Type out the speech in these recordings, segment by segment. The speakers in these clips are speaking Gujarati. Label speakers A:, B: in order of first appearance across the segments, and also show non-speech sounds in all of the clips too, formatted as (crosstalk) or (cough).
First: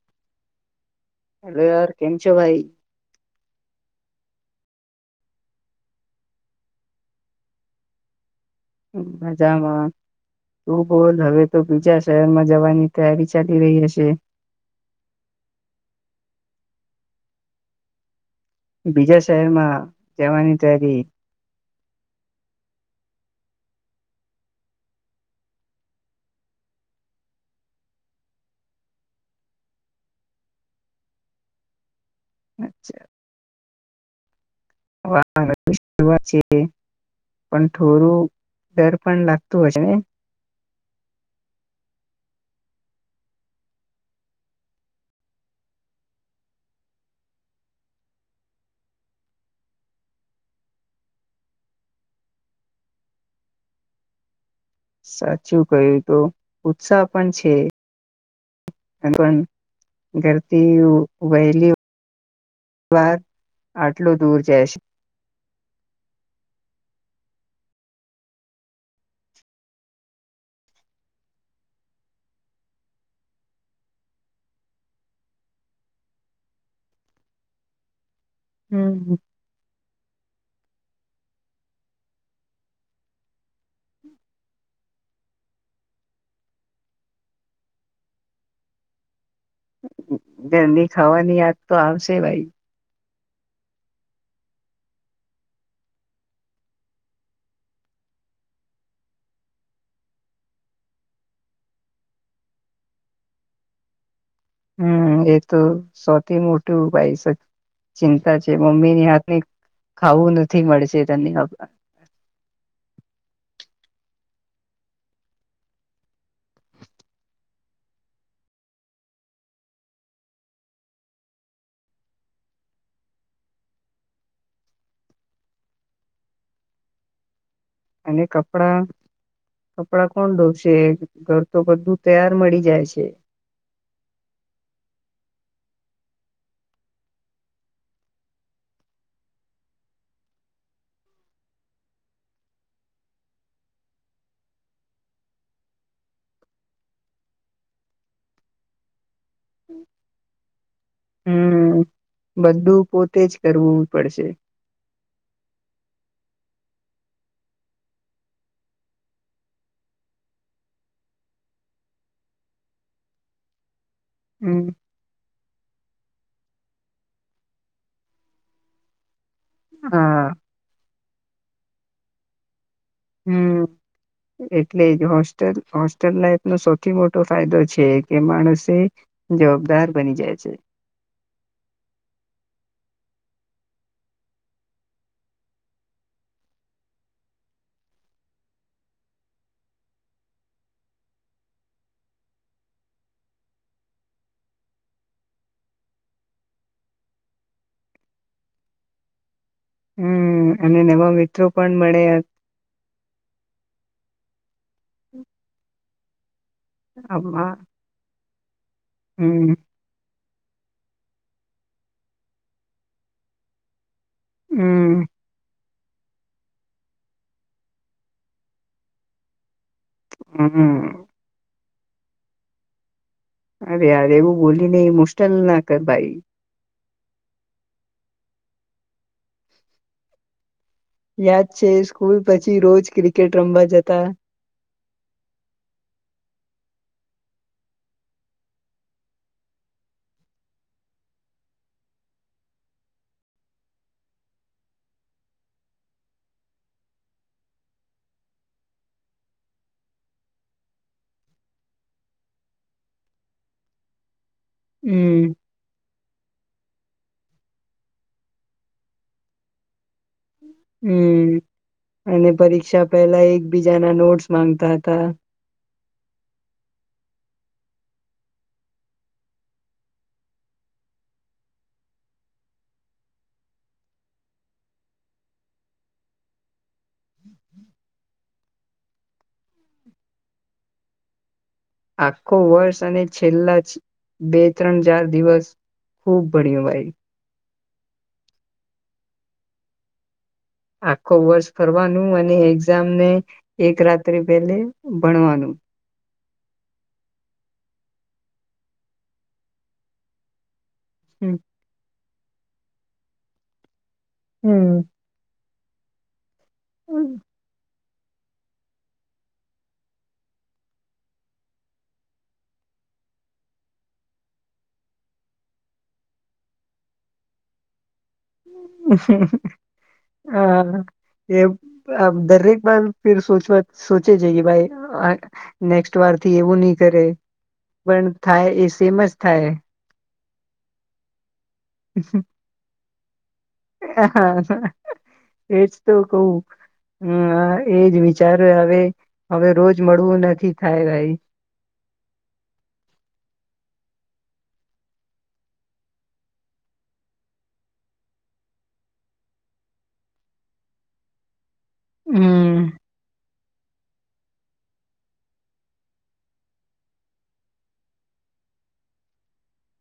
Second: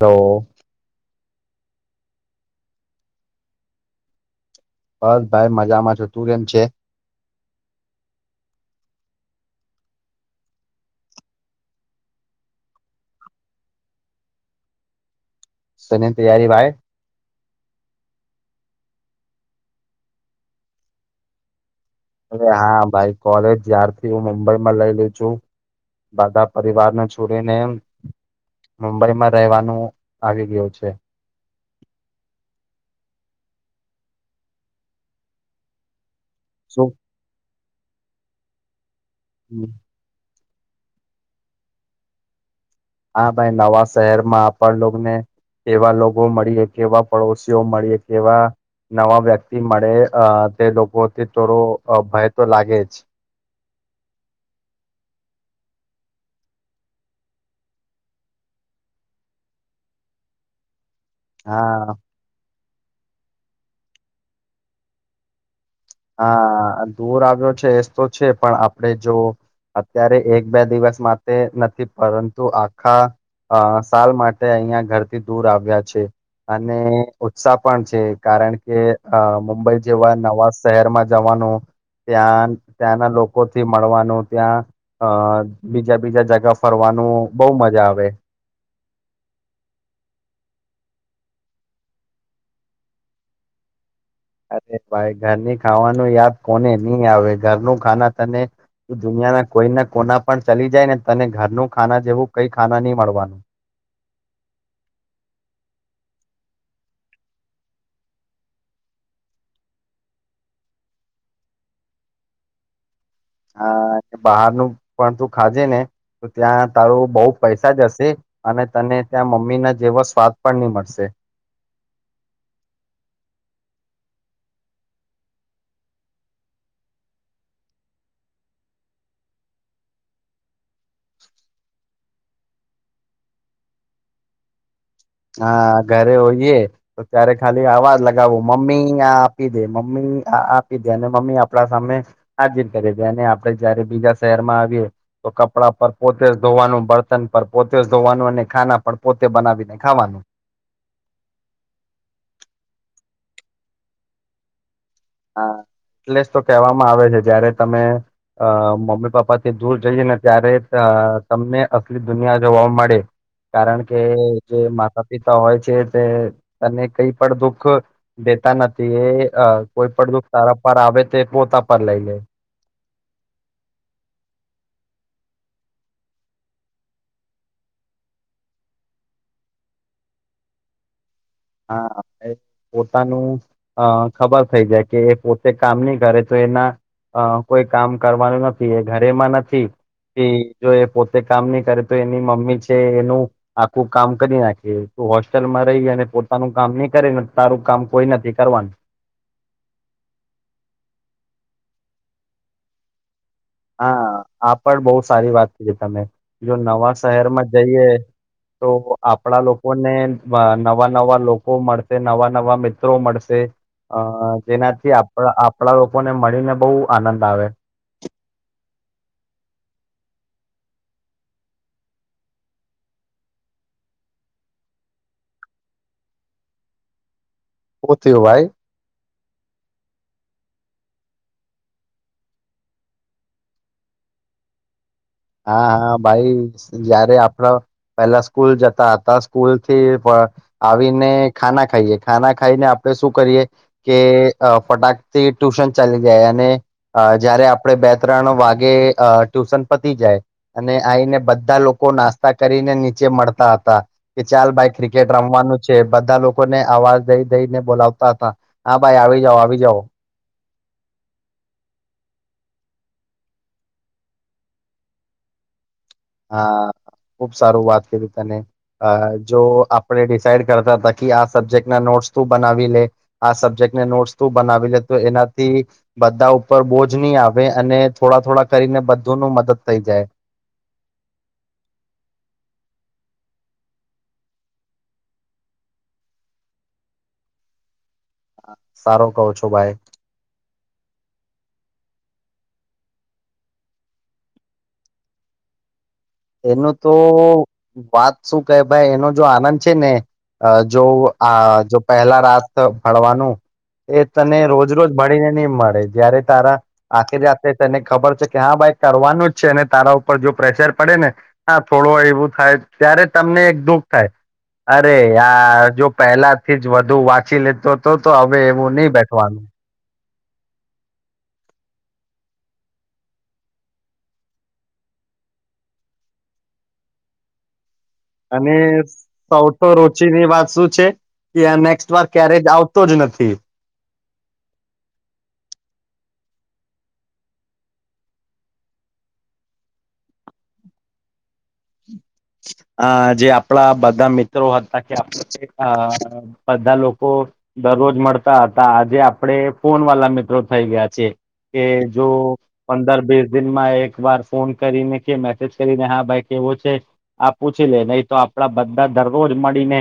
A: હલો
B: હલો યાર કેમ છો ભાઈ.
A: બસ ભાઈ મજામાં છુ તું કેમ છે.
B: મજામાં તું બોલ હવે તો બીજા શહેરમાં જવાની તૈયારી ચાલી રહી હશે
A: સની તૈયારી ભાઈ.
B: બીજા શહેરમાં જવાની તયારી
A: હા ભાઈ કોલેજ જ્યારથી હું મુંબઈમાં લઈ લઉ છું બધા પરિવારને છોડીને મુંબઈમાં રહેવાનું આવી ગયું છે.
B: અચ્છા. વા (unintelligible) વા છે (unintelligible)
A: શું
B: પણ થોડું ડર. પણ લાગતું હોય છે ને.
A: હા ભાઈ નવા શહેરમાં આપણ લોકોને કેવા લોકો મળીએ કેવા પડોશીઓ મળીએ કેવા નવા વ્યક્તિ મળે તે લોકોથી થોડો ભય તો લાગે જ.
B: સાચું કય્યું તો ઉત્સાહ પણ છે (unintelligible) ઘરથી વહેલી
A: હા.
B: વાર આટલું દૂર જશે.
A: હા દૂર આવ્યો છે એ તો છે પણ આપણે જો અત્યારે એક બે દિવસ માટે નથી પરંતુ આખા સાલ માટે અહિયાં ઘરથી દૂર આવ્યા છે અને ઉત્સાહ પણ છે. કારણ કે
B: હમ
A: અ મુુંબઈ જેવા નવા શહેરમાં જવાનું ત્યાં ત્યાંના લોકોથી મળવાનું ત્યાં અ બીજા બીજા જગા ફરવાનું બહ મજા આવે.
B: જરની ખાવાની યાદ તો આવશે ભાઈ.
A: અરે ભાઈ ઘરની ખાવાનું યાદ કોને નહી આવે ઘરનું ખાના તને દુનિયાના કોઈ ના કોના પણ ચલી જાય ને તને ઘરનું ખાના જેવું કઈ ખાના નહી મળવાનું.
B: હમ એ તો સૌથી મોટું ભાઈ ચિંતા છે મમ્મીની હાથ ની ખાવું નથી મળશે તને.
A: બહારનું પણ તું ખાજે ને તો ત્યાં તારું બહુ પૈસા જશે અને તને ત્યાં મમ્મી ના જેવો સ્વાદ પણ નહી મળશે.
B: અને કપડા કપડા કોણ ધોવશે ઘર તો બધું તૈયાર મળી જાય છે.
A: હા ઘરે હોઈએ તો ત્યારે ખાલી આવાજ લગાવો મમ્મી આ આપી દે મમ્મી આપી દે અને મમ્મી આપડા સામે હાજીન કરી દે અને આપડે જયારે બીજા શહેર માં આવીએ તો કપડા પર પોતે ધોવાનું બર્તન પર પોતે ધોવાનું અને ખાના પર પોતે બનાવી ના. ખાવાનું.
B: હમ બધું પોતે જ કરવું પડશે.
A: હા એટલે તો કેહેવામાં આવે છે જયારે તમે મમ્મી પપ્પા થી દૂર જઈએ ને ત્યારે તમને અસલી દુનિયા જોવા મળે કારણ કે કે જે
B: હમ
A: માતા પિતા હોય છે તે તને કઈ પણ દુખ દેતા નથી એ કોઈ પણ જો
B: હા
A: સારા પાર આવે. તે પોતા પર લઈને.
B: હમ એટલે જ હોસ્ટેલ હોસ્ટેલ લાઈફનો સૌથી મોટો ફાયદો છે કે માણસે જવાબદાર બની જાય છે.
A: હા પોતાનું ખબર થઇ જાય કે એ પોતે કામ નહી કરે તો એના કોઈ કામ કરવાનું નથી એ ઘરેમાં નથી કે જો એ પોતે કામ નહી કરે તો એની મમ્મી છે એનું આખું કામ કરી નાખે હોસ્ટેલમાં રહી અને નું કામ નહી કરેને તારું કામ કોઈ નથી કરવાનું.
B: હમ અને એમાં મિત્રો પણ મળ્યા
A: હા આ પણ બહુ સારી વાત કરી તમે. જો નવા શહેર માં જઈએ. તો આપણા
B: હમ
A: લોકોને નવા નવા લોકો મળશે નવા નવા મિત્રો મળશે. અ જેનાથી
B: હમ
A: આપ આપડા લોકો ને મળીને બહુ આનંદ આવે.
B: હમ્મ. અરેયાર એવું બોલીને મુશ્કેલ ના કર ભાઈ.
A: હું થયું ભાઈ.
B: યાદ છે સ્કૂલ પછી રોજ ક્રિકેટ રમવા જતા.
A: હા હા ભાઈ જયારે આપડ પેલા સ્કૂલ જતા હતા સ્કૂલ થી આવીને ખાના ખાઈએ ખાના ખાઈને આપડે શું કરીએ કે ફટાક થી ટ્યુશન ચાલી જાય અને જયારે આપડણે બે ત્રણ વાગે ટ્યુશન જાય અને આઈને બધા લોકો નાસ્તા કરીને નીચે મળતા હતા કે ચાલ ભાઈ ક્રિકેટ
B: હમ
A: રમવાનું છે બધા લોકોને અવાજ દઈ દઈને બોલાવતા હતા હા ભાઈ આવી જાઓ આવી જાઓ.
B: હમ અને પરીક્ષા પહેલા એકબીજાના નોટ્સ માંગતા હતા.
A: હા ખુબ સારું વાત કરી તને જો આપણે ડિસઇડ કરતા હતા કે આ સબ્જેક્ટના નોટ્સ તું બનાવી લે આ સબ્જેક્ટને નોટ્સ તું બનાવી લે તો એનાથી બધા ઉપર બોજ નહી આવે અને થોડા થોડા કરીને બધું ન મદદ થઈ જાય.
B: આખો વર્ષ અને છેલ્લા બે ત્રણ ચાર દિવસ ખૂબ ભણ્યું ભાઈ.
A: સારો કહો છો ભાઈ.
B: આખો વર્ષ ફરવાનું અને એક્ઝામને એક રાત્રિ પહેલે ભણવાનું.
A: એનું તો વાત શું કેહે ભાઈ એનો જો આનંદ છે ને. જો
B: હમ
A: આ જો પહેલા રાત ભળવાનું. એ તને રોજ
B: હમ
A: રોજ ભાળીને નહી મળે. જય્યારે. તારા આતે જતે તને. ખબર છે કે હા ભાઈ કરવાનું જ છે અને તારા ઉપર જો પ્રેશર. પડે ને હા થોડું એવું થાય ત્યારે તમને એક દુઃખ થાય અરે યાર જો પહેલા થી જ વધુ વાંચી લેતો. તો તો હવે એવું નહીિ બેઠવાનું.
B: હા એ દરેક વાર ફિર સોચે છે ભાઈ નેક્ વાર થી એવું નહી કરે. પણ થાય એ સેમ જ થાય.
A: ની વાત શું છે. નેક્સ્ટ વાર ક્યારેક આવ. તો જ નથી.
B: હ એજ તો કવું હમ એજ વિચાર હવે હવે રોજ મળવું નથી થાય ભાઈ.
A: આ જે આપણા બધા મિત્રો હતા કે આપ બધા લોકો દરરોજ મળતા હતા આજે આપડે ફોન વાલા મિત્રો થઇ ગયા છે. કે જો
B: હમ
A: પંદર બીસ. દિનમાં એક વાર ફોન કરીને કે મેસેજ કરીને હા ભાઈ. કેવો છે આ પૂછી લે નહી તો આપડા બધા દરરોજ મળીને.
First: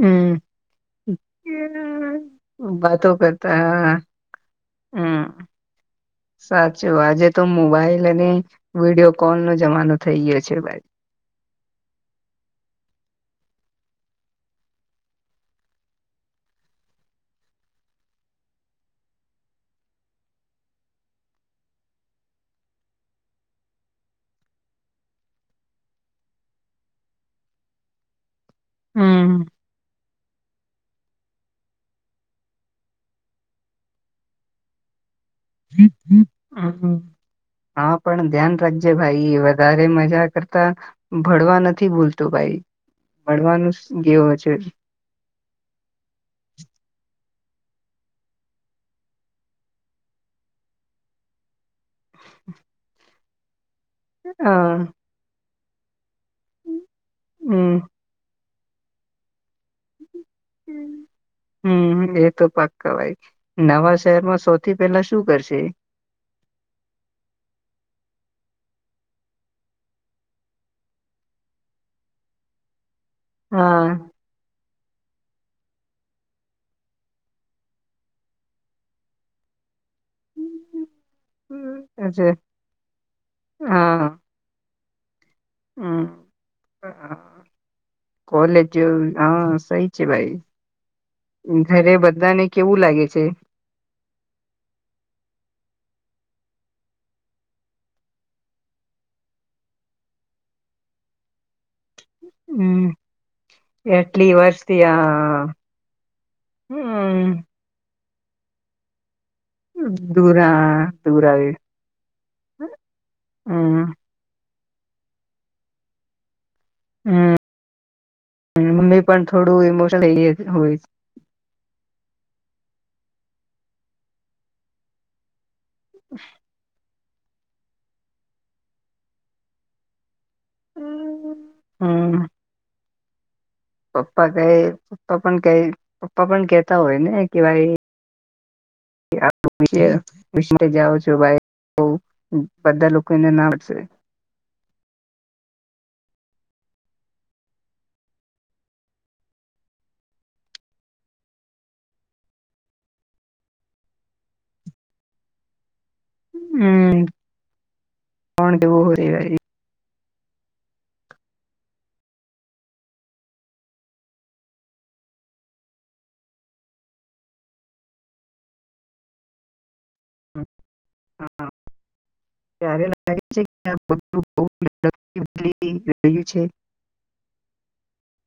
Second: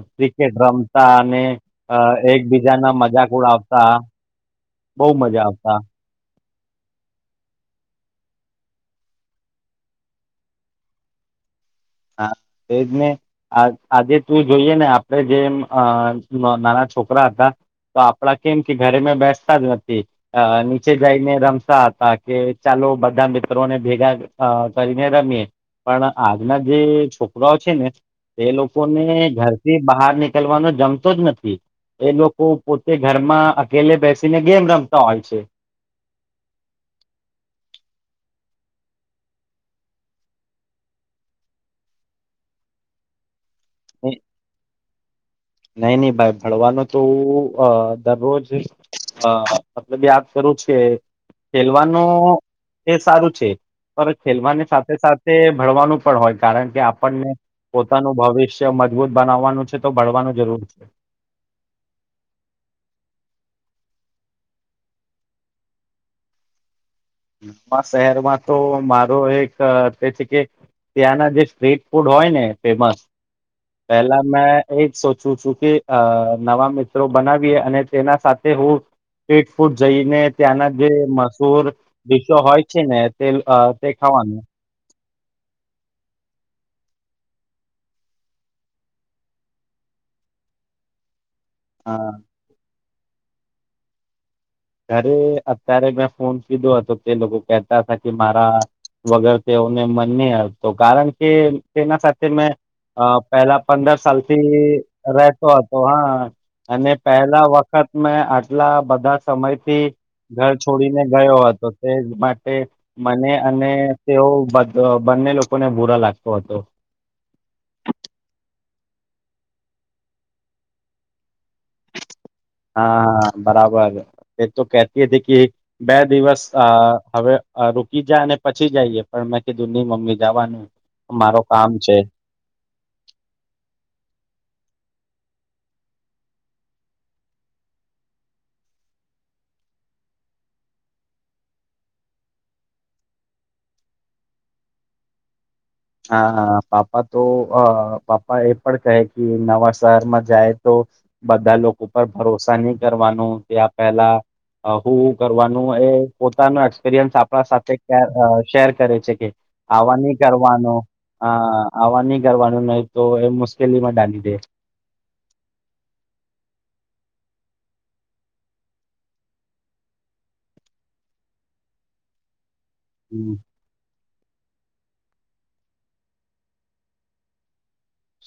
B: હમ
A: ક્રિકેટ રમતા અને એકબીજા ના
B: વાતો
A: મજાક
B: કરતા
A: ઉડાવતા.
B: હા
A: બઉુ મજા
B: હમ
A: આવતા.
B: સાચું આજે તો મોબાઈલ અને વિડીિયો કોલ નો જમાનો થઈ ગયો છે ભાઈ.
A: હા એજ ને આજે તું જોઈએ ને આપણેે જેમ નાના છોકરા હતા તો આપડા કેમ કે ઘરે મે બેસતા જ નથી નીચે જઈને રમતા હતા કે ચાલો બધા મિત્રોને ભેગા કરીને રમીએ પણ આજના. જે છોકરાઓ છે ને. એ લોકો ને
B: હમ
A: ઘર થી બહાર નીક. કેલવાનો જમતો જ નથી એ લોકો પોતે ઘરમાં અકેલે બેસીને ગેમ રમતા હોય છે..
B: હા પણ ધ્યાન રાખજે ભાઈ વધારે મજા કરતા ભણવા નથી ભૂલતું ભાઈ. (unintelligible) છે.
A: નહી નહી ભાઈ ભણવાનું તો. અ દરરોજ અ ખેલવાનું એ સારું. (unintelligible) પર
B: હ
A: ખેલવાની સાથે સાથે. ભણવાનું. હોય કારણ કે આપણને
B: હમ
A: પોતાનું ભવિષ્ય. મજબૂત બનાવવાનું. તો ભળવાનો.
B: હમ એ તો પક્કવાય. નવા શહેરમાં સૌથી પહેલા શું કરશે.
A: (unintelligible) શહેરમાં તો મારો એક તે છે, કે ત્યાંના જે સ્ટ્રીટ ફૂડ હોય ને ફેમસ.
B: હા
A: પેલા મેં એ જ સોચું છું કે નવા મિત્રો બનાવીએ અને તેના સાથે હું સ્ટ્રીટ ફૂડ. જઈને ત્યાંના જે મશૂર
B: અચ્છા
A: ડીશો હોય છે, ને (unintelligible) તે
B: હા
A: ખાવાનું.
B: હમ કોલેજ હા સહી છે, ભાઈ જારે
A: અ
B: બધાને કેવું લાગે છે.
A: ઘરે અત્યારે મેં ફોન કીધો હતો તે લોકો કેતા હતા કે મારા વગર તેઓને મન ન હતો કારણ કે તેના સાથે. મેં
B: હમ
A: પહેલા પંદર
B: એટલી
A: સાલથી
B: વર્ષથી આ
A: રહેતો હતો હા અને
B: હમ
A: પહેલા વખત. મેં આટલા બધા. સમયથી ઘર
B: દૂરા
A: છોડીને
B: દૂર
A: ગયો
B: આવે
A: હતો તે માટે મને અને
B: હમ
A: તેઓ તો બંને લોકોને બુરા લાગતો હતો.
B: હમ મમ્મી પણ થોડું ઇમોશનલ થઈ હોય.
A: હા બરાબર એ તો કેતી હતી કે. બે દિવસ અ હવે રૂકી જા અને પછી જઈએ પણ મેં કીધું ની મમ્મી. જવાનું મારો કામ છે.
B: હમ પપ્પા કઈ પપ્પા પણ કઈ પપ્પા પણ કેહેતા હોય ને કે ભાઈ (unintelligible) છો ભાઈ બધા લોકોને ના (unintelligible)
A: હા પાપા તો પાપા એ પણ કહે કે નવા શહેરમાં જાય તો બધા લોકો પર ભરોસા નહી કરવાનું ત્યાં પહેલા હું કરવાનું એ પોતાનો
B: હમ
A: એક્સપિરિયન્સ આપણા સાથે
B: કોણ
A: શેર
B: કેવું
A: કરે છે,
B: હોય
A: કે આવાની. આવવા નહી કરવાનું નહી તો એ મુશ્કેલીમાં ડાલી દે.
B: હ હાા. પ્યારે લગ
A: હમ
B: છે કે. બલી રહ્યું છે.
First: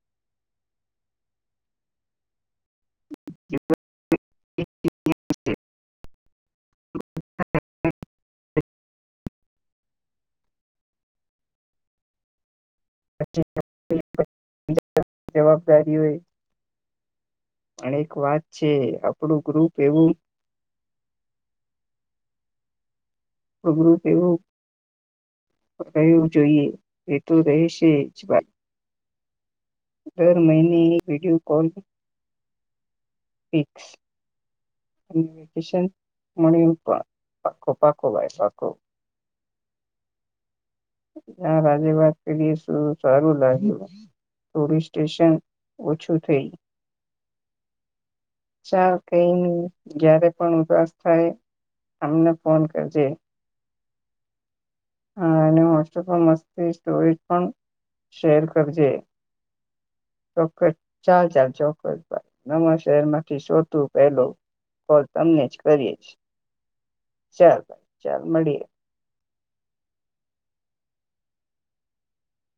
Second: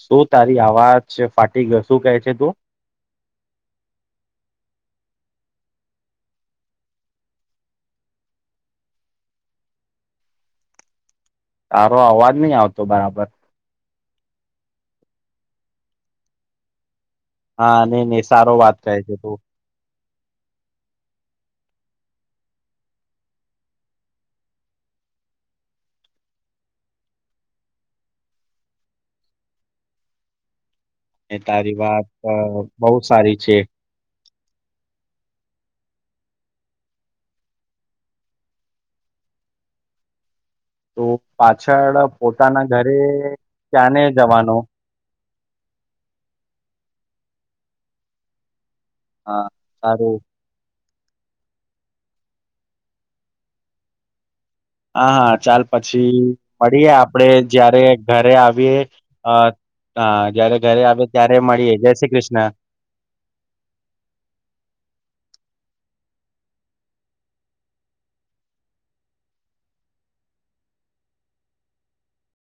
A: શું તારી આવાજ ફાટી ગયો શું કેહે છે તું.
B: (inaudible)
A: તારો અવાજ નહી આવતો. તો બરાબર.
B: જવાબદારી હોઈ.
A: હા
B: પણ
A: નહી
B: એક
A: નહી
B: વાત
A: સારો
B: છે
A: કહે તું
B: આપણું ગ્રુપ એવું. અબરું તે એવું રહવું જોઈએ એ તો રહેશે જ ભાઈ. દર મહિને. એક વિડીયો
A: અને
B: કોલ
A: તારી વાત બહ સારી છે.
B: ફિક્સ અને વેકેશન મળ્યું પણ પાખો પાકો ભાય પાકો.
A: તું
B: ે
A: પાછળ
B: વાત કરી
A: પોતાના
B: શ
A: ઘરે
B: સારું
A: ક્યાને જવાનો
B: લાગ્યુંલીસ સ્ટેશન. ઓછું થઈ. ચાલ કઈ
A: હા સારું
B: જયારે પણ ઉદસ. થ અમને ફોન કરજે.
A: હા હા ચાલ પછી.
B: કરજે ચોસ ચાલ
A: મળીએ આપડે
B: ચાલ
A: જયારે ઘરે આવીએ અ હા જયારે ઘરે આવે ત્યારે મળીએ જય
B: ચોકસ
A: શ્રી કૃષ્ણ
B: ન શેર માંથી શોતું પહેલ. કરીએ ચાલ ભાઈ ચાલ મળીએ.